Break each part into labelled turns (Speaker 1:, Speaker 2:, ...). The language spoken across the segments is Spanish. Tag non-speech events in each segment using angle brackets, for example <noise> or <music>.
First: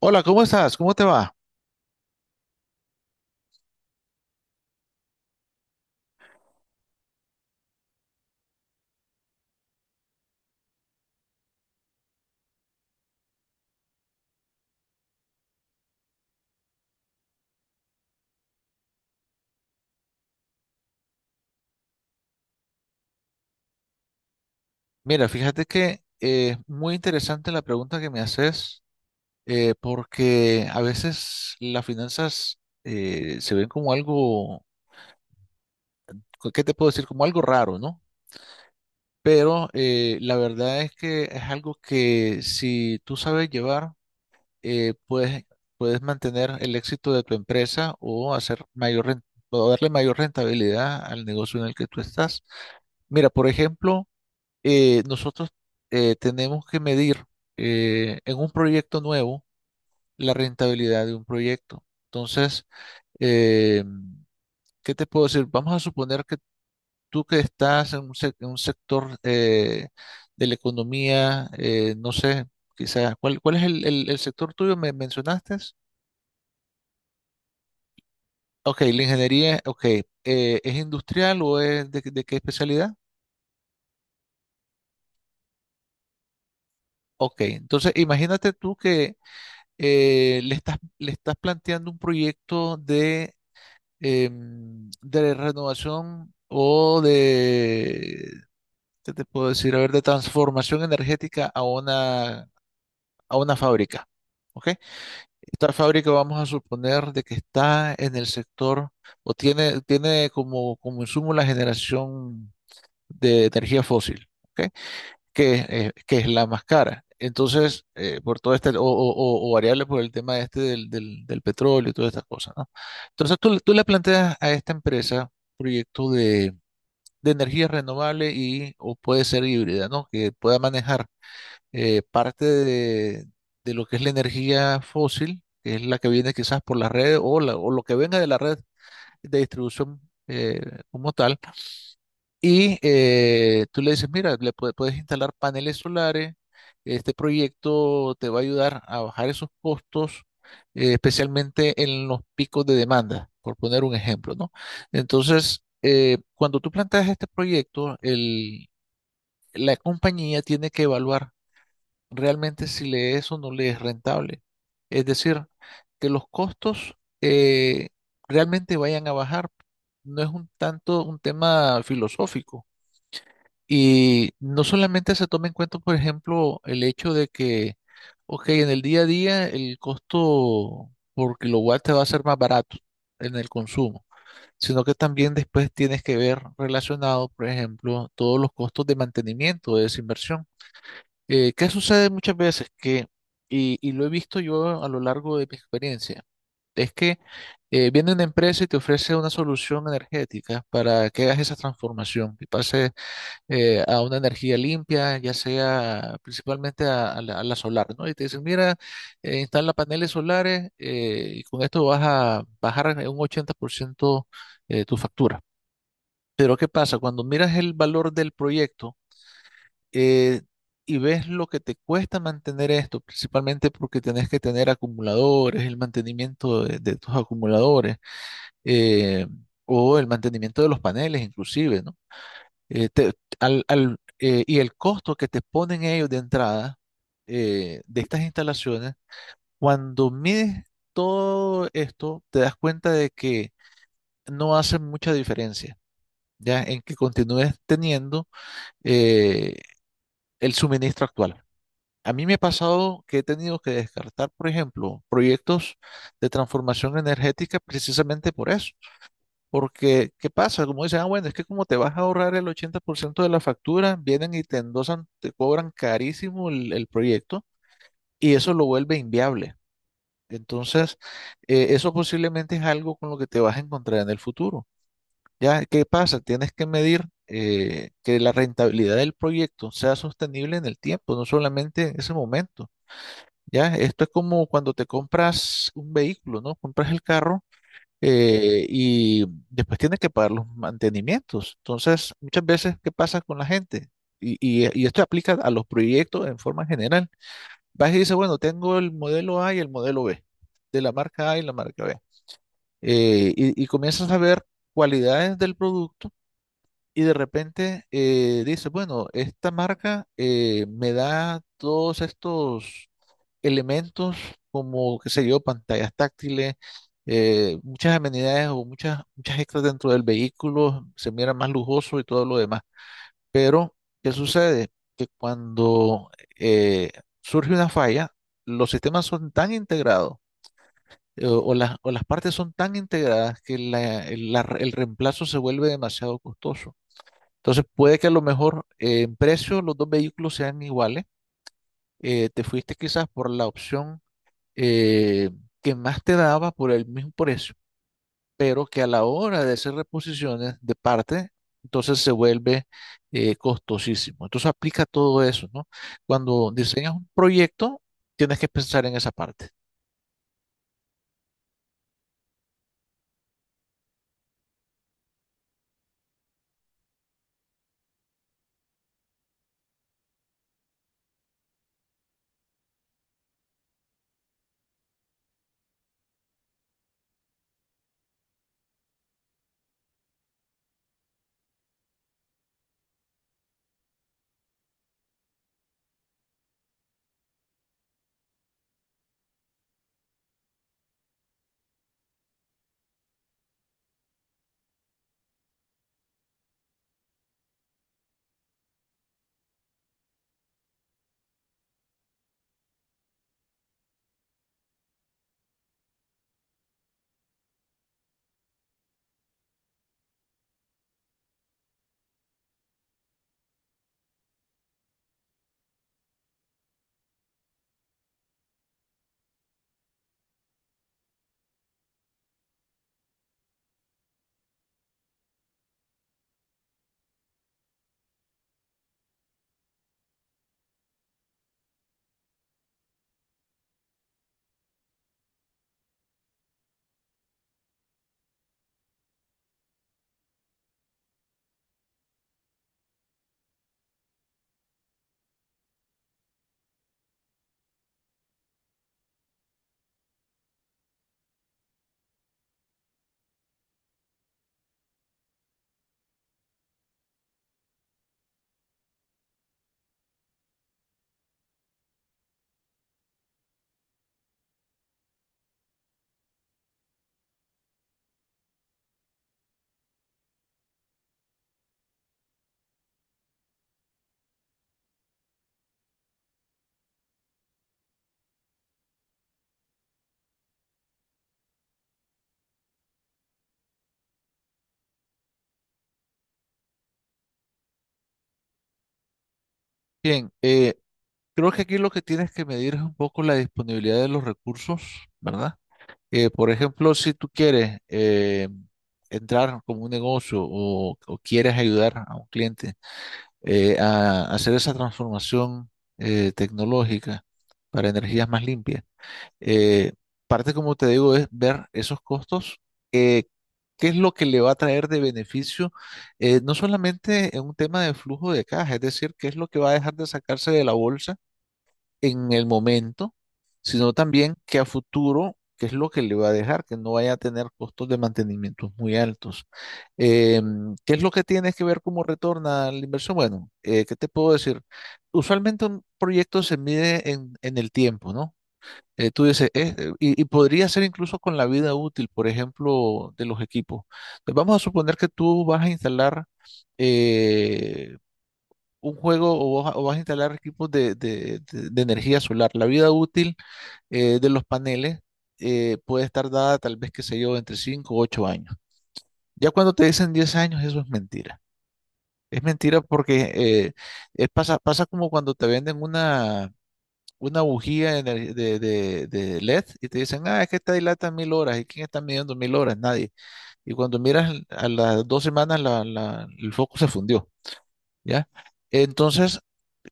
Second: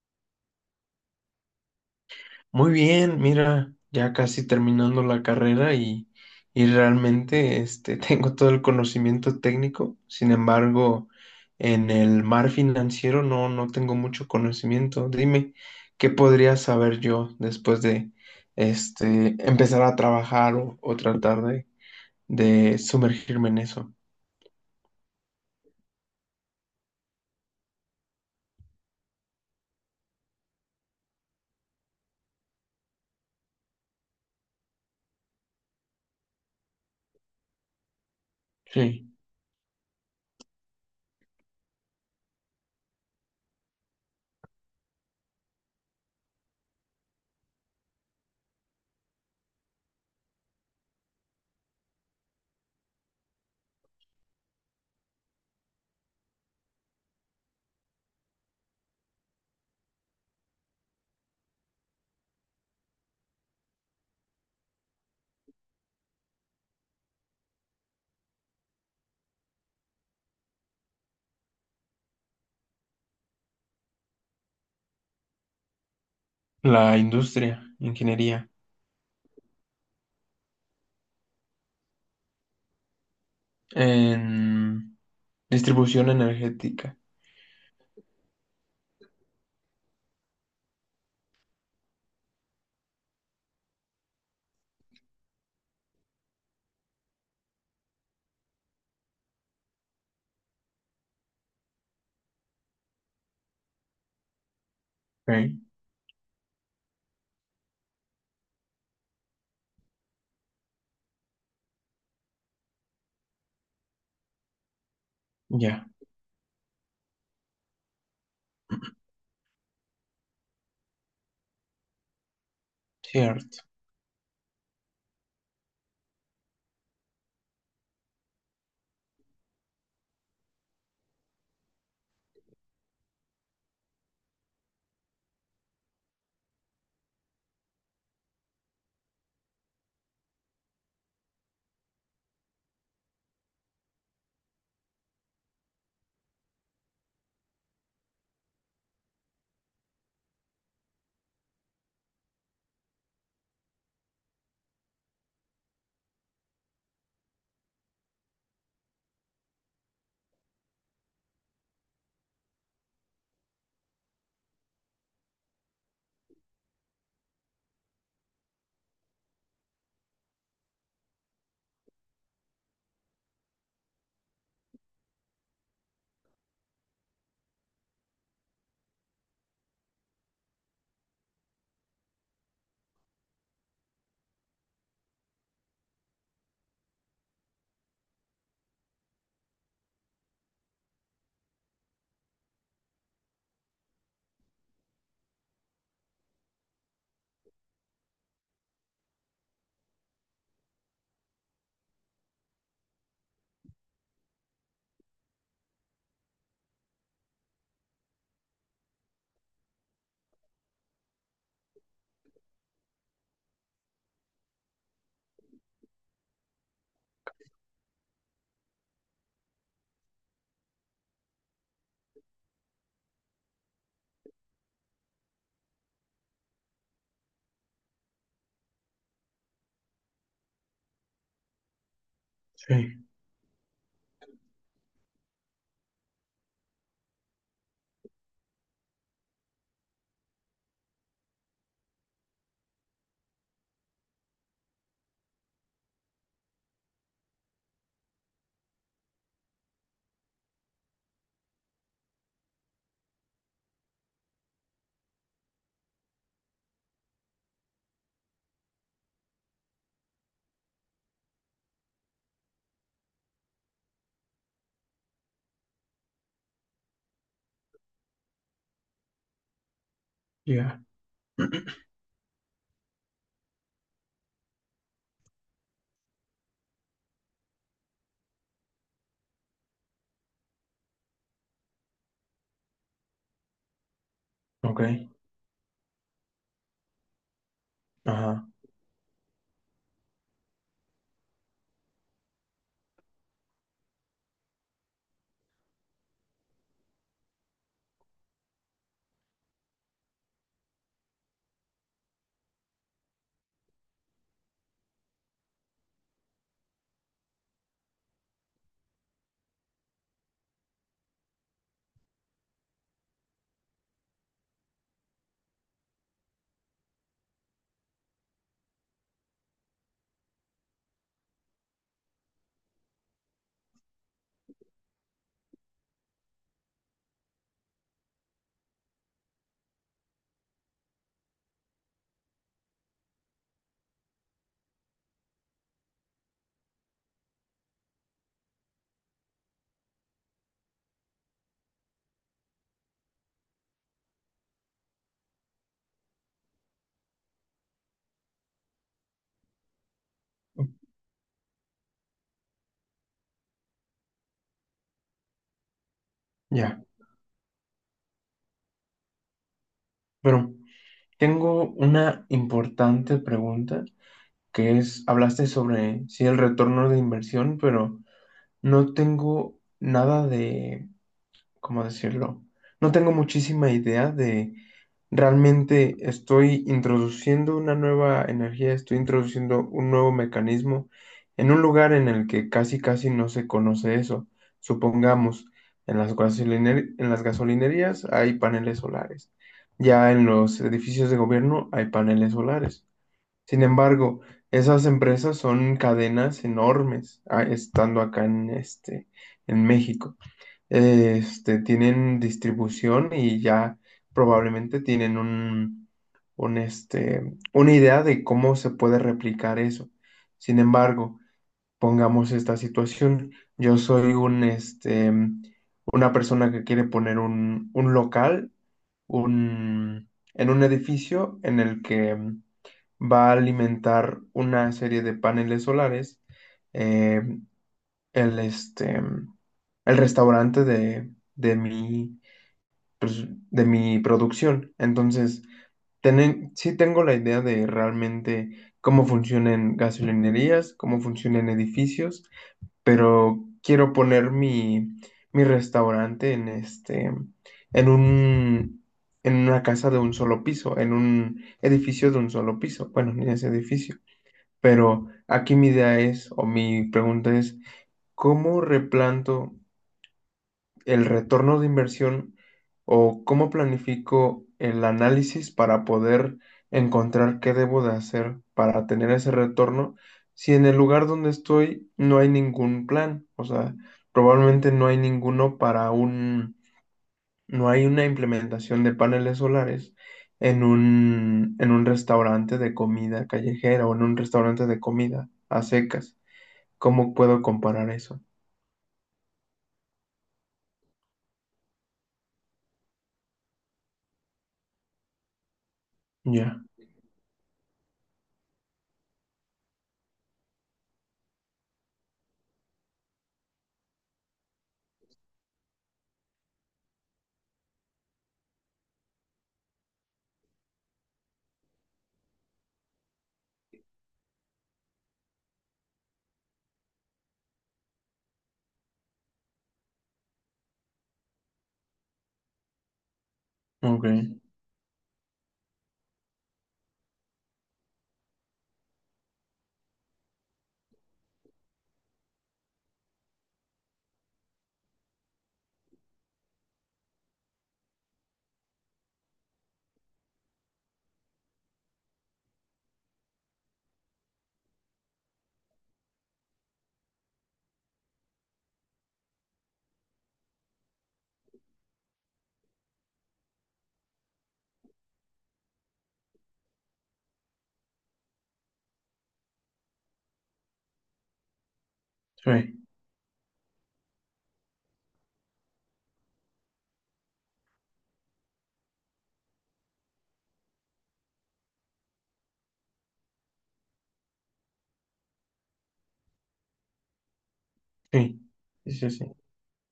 Speaker 1: Hola, ¿cómo estás? ¿Cómo te va?
Speaker 2: Muy bien, mira, ya casi terminando la carrera y realmente <laughs> tengo todo el conocimiento técnico. Sin embargo, en el mar financiero no tengo mucho conocimiento. Dime, ¿qué podría saber yo después de empezar a trabajar o tratar de sumergirme en eso?
Speaker 1: Mira, fíjate que es muy interesante la pregunta que me haces, porque a veces las finanzas se ven como algo, ¿qué te puedo decir? Como algo raro, ¿no?
Speaker 2: Sí,
Speaker 1: Pero la verdad es que es algo que si tú sabes llevar, eh, puedes, puedes mantener el éxito de tu empresa o hacer mayor o darle mayor rentabilidad al negocio en el que tú estás. Mira, por ejemplo, nosotros tenemos que medir en un proyecto nuevo la rentabilidad de un proyecto. Entonces, eh, ¿qué te puedo decir? Vamos a suponer que tú que estás en en un sector de la economía, no sé, quizás, cuál es el sector tuyo? ¿Me mencionaste?
Speaker 2: la industria, ingeniería,
Speaker 1: Ok, la ingeniería, ok, ¿es industrial o es de qué especialidad?
Speaker 2: en distribución energética.
Speaker 1: Ok, entonces imagínate tú que le estás planteando un proyecto de, de renovación o de, ¿qué te puedo decir? A ver, de transformación energética a una fábrica. ¿Ok?
Speaker 2: Ok.
Speaker 1: Esta fábrica vamos a suponer de que está en el sector o tiene como, como insumo la generación de energía fósil. ¿Ok? Que,
Speaker 2: Ya,
Speaker 1: que es la más cara. Entonces, por todo este, o variable por el tema este del petróleo y todas estas cosas, ¿no? Entonces,
Speaker 2: cierto.
Speaker 1: tú le planteas a esta empresa proyecto de energía renovable y, o puede ser híbrida, ¿no? Que pueda manejar parte de lo que es la energía fósil, que es la que viene quizás por la red o, o lo que venga de la red de distribución eh, como tal y tú le dices, mira, puedes instalar paneles solares, este proyecto te va a ayudar a bajar esos costos, especialmente en los picos de demanda, por poner un ejemplo, ¿no? Entonces, cuando tú planteas este proyecto, la compañía tiene que evaluar realmente si le es o no le es rentable. Es decir, que los costos eh, realmente vayan a bajar. No es un tanto un tema filosófico y no solamente se toma en cuenta, por ejemplo, el hecho de que, ok, en el día a día el costo por kilowatt te va a ser más barato en el consumo, sino que también después tienes que ver relacionado, por ejemplo, todos los costos de mantenimiento de esa inversión. ¿Qué sucede muchas veces? Que, y lo he visto yo a lo largo de mi experiencia, es que viene una empresa y te ofrece una solución energética para que hagas esa transformación y pases a una energía limpia, ya sea principalmente a, a la solar, ¿no? Y te dicen, mira, instala paneles solares y con esto vas a bajar en un 80% tu factura. Pero ¿qué pasa? Cuando miras el valor del proyecto eh, y ves lo que te cuesta mantener esto, principalmente porque tenés que tener acumuladores, el mantenimiento de tus acumuladores eh, o el mantenimiento de los paneles inclusive, ¿no? eh,
Speaker 2: Sí.
Speaker 1: te- y el costo que te ponen ellos de entrada de estas instalaciones, cuando mides todo esto, te das cuenta de que no hace mucha diferencia, ya en que continúes teniendo eh, el suministro actual. A mí me ha pasado que he tenido que descartar, por ejemplo, proyectos de transformación energética precisamente por eso. Porque, ¿qué pasa? Como dicen, ah, bueno, es que como te vas a ahorrar el 80% de la factura, vienen y te endosan, te cobran carísimo el proyecto y eso lo vuelve inviable.
Speaker 2: Ya.
Speaker 1: Entonces,
Speaker 2: <clears throat>
Speaker 1: eso posiblemente es algo con lo que te vas a encontrar en el futuro. ¿Ya? ¿Qué pasa? Tienes que medir que la rentabilidad del proyecto sea sostenible en el tiempo, no solamente en ese momento. ¿Ya? Esto es como cuando
Speaker 2: Ok.
Speaker 1: te compras un vehículo, ¿no? Compras el carro
Speaker 2: Ajá.
Speaker 1: y después tiene que pagar los mantenimientos. Entonces, muchas veces, ¿qué pasa con la gente? Y esto aplica a los proyectos en forma general. Vas y dices, bueno, tengo el modelo A y el modelo B, de la marca A y la marca B. Y comienzas a ver cualidades del producto y de repente dices, bueno, esta marca me da todos estos elementos como, qué sé yo, pantallas táctiles, muchas amenidades o muchas extras dentro del vehículo, se mira más lujoso y todo lo demás. Pero, ¿qué sucede? Que cuando eh, surge una falla, los sistemas son tan integrados o las partes son tan integradas que el reemplazo se vuelve demasiado costoso. Entonces puede que a lo mejor en precio los dos vehículos sean iguales. Te fuiste quizás por la opción eh, que más te daba por el mismo precio, pero que a la hora de hacer reposiciones de parte, entonces se vuelve costosísimo. Entonces aplica todo eso, ¿no? Cuando
Speaker 2: Ya.
Speaker 1: diseñas un proyecto, tienes que pensar en esa parte.
Speaker 2: Pero tengo una importante pregunta, que es, hablaste sobre, sí, el retorno de inversión, pero no tengo nada de, ¿cómo decirlo? No tengo muchísima idea de realmente estoy introduciendo una nueva energía, estoy introduciendo un nuevo mecanismo en un lugar en el que casi casi no se conoce eso. Supongamos, en las en las gasolinerías hay paneles solares. Ya en los edificios de gobierno hay paneles solares. Sin embargo, esas empresas son cadenas enormes. Ah, estando acá en este, en México tienen distribución y ya probablemente tienen una idea de cómo se puede replicar eso. Sin embargo, pongamos esta situación. Yo soy una persona que quiere poner un local en un edificio en el que va a alimentar una serie de paneles solares. Eh, el, este, el restaurante de mi producción. Entonces, sí tengo la idea de realmente cómo funcionan gasolinerías, cómo funcionan edificios, pero quiero poner mi restaurante en un, en una casa de un solo piso, en un edificio de un solo piso. Bueno, ni ese edificio. Pero aquí mi idea es, o mi pregunta es, ¿cómo replanto el retorno de inversión o cómo planifico el análisis para poder encontrar qué debo de hacer para tener ese retorno si en el lugar donde estoy no hay ningún plan? O sea, probablemente no hay ninguno para no hay una implementación de paneles solares en un restaurante de comida callejera o en un restaurante de comida a secas. ¿Cómo puedo comparar eso?
Speaker 1: Bien, creo que aquí lo que tienes que medir es un poco la disponibilidad de los recursos, ¿verdad? Por
Speaker 2: Ya.
Speaker 1: ejemplo, si tú quieres entrar como un negocio o quieres ayudar a un cliente a hacer esa transformación tecnológica para energías más limpias. Eh, parte, como te digo, es ver esos costos, eh, qué es lo que le va a traer de beneficio, no solamente en un tema de flujo de caja, es decir, qué es lo que va a dejar de sacarse de la bolsa en el momento, sino
Speaker 2: Ok.
Speaker 1: también que a futuro, qué es lo que le va a dejar, que no vaya a tener costos de mantenimiento muy altos. Eh, ¿Qué es lo que tienes que ver cómo retorna la inversión? Bueno, ¿qué te puedo decir? Usualmente un proyecto se mide en el tiempo, ¿no? Tú dices, y podría ser incluso con la vida útil, por ejemplo, de los equipos. Entonces, vamos a suponer que tú vas a instalar eh, un juego o vas a instalar equipos de energía solar. La vida útil de los paneles puede estar dada tal vez, qué sé yo, entre 5 o 8 años. Ya cuando te dicen 10 años, eso es mentira. Es
Speaker 2: Sí,
Speaker 1: mentira porque es pasa, pasa como cuando te venden una bujía de, ener- de LED y te dicen, ah, es que esta dilata 1000 horas. ¿Y quién está midiendo 1000 horas? Nadie. Y cuando miras a las dos semanas, el foco se fundió. ¿Ya?
Speaker 2: sí, sí, sí, sí.
Speaker 1: Entonces,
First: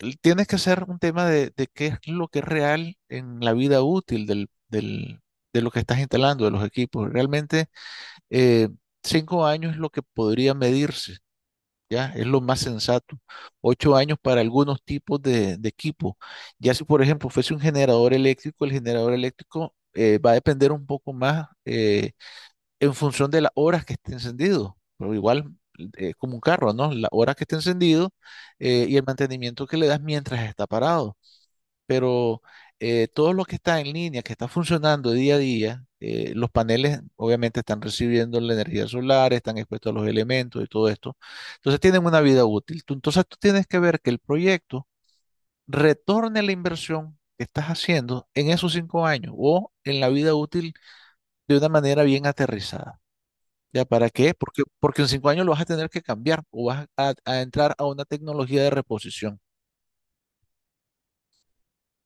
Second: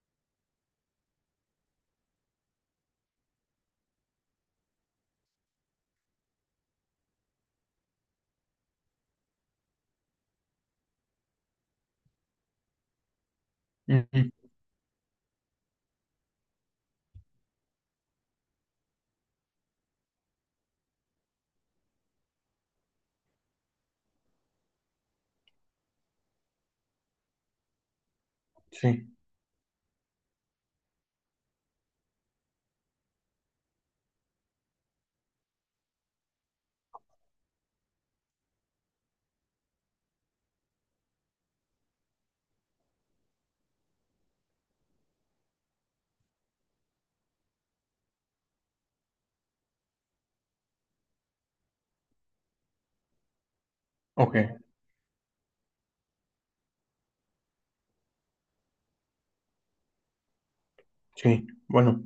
Speaker 1: tienes que hacer un tema de qué es lo que es real en la vida útil de lo que estás instalando, de los equipos. Realmente, eh, 5 años es lo que podría medirse, ¿ya? Es lo más sensato. 8 años
Speaker 2: Ujú.
Speaker 1: para algunos tipos de equipo. Ya si, por ejemplo, fuese un generador eléctrico, el generador eléctrico va a depender un poco más. En función de las horas que esté encendido. Pero igual es como un carro, ¿no? Las horas que esté encendido y el
Speaker 2: Sí.
Speaker 1: mantenimiento que le das mientras está parado. Pero todo lo que está en línea, que está funcionando día a día, los paneles obviamente están recibiendo la energía solar, están expuestos a los elementos y todo esto. Entonces tienen una vida útil. Entonces tú tienes que ver que el proyecto retorne la inversión que estás haciendo en esos 5 años o en la vida útil de una manera bien aterrizada. ¿Ya para qué?
Speaker 2: Ok.
Speaker 1: Porque, porque en 5 años lo vas a tener que cambiar o vas a entrar a una tecnología de reposición.
Speaker 2: Sí, bueno,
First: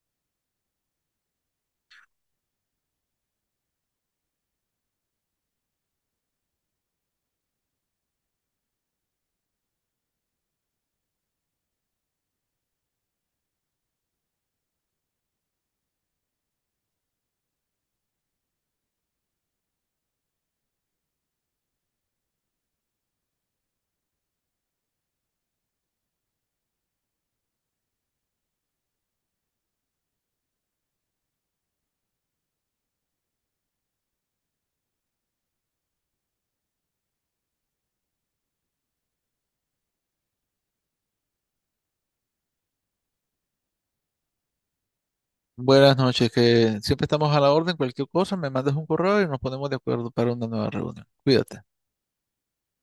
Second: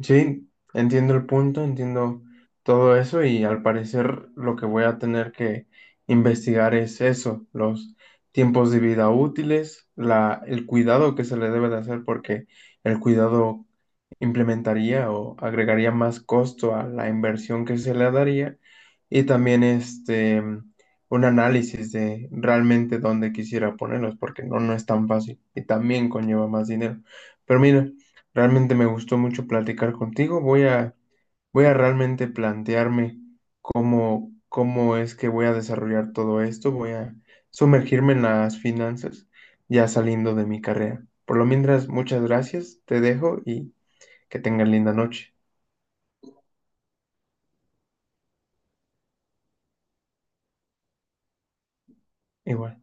Speaker 2: sí, entiendo el punto, entiendo todo eso, y al parecer lo que voy a tener que investigar es eso, los tiempos de vida útiles, la, el cuidado que se le debe de hacer, porque el cuidado implementaría o agregaría más costo a la inversión que se le daría, y también un análisis de realmente dónde quisiera ponerlos porque no es tan fácil y también conlleva más dinero. Pero mira, realmente me gustó mucho platicar contigo. Voy a realmente plantearme cómo es que voy a desarrollar todo esto. Voy a sumergirme en las finanzas ya saliendo de mi carrera. Por lo mientras, muchas gracias, te dejo y que tengan linda noche.
Speaker 1: Buenas noches, que siempre estamos a la orden. Cualquier cosa, me mandas un correo y nos ponemos de acuerdo para una nueva reunión. Cuídate.
Speaker 2: Igual.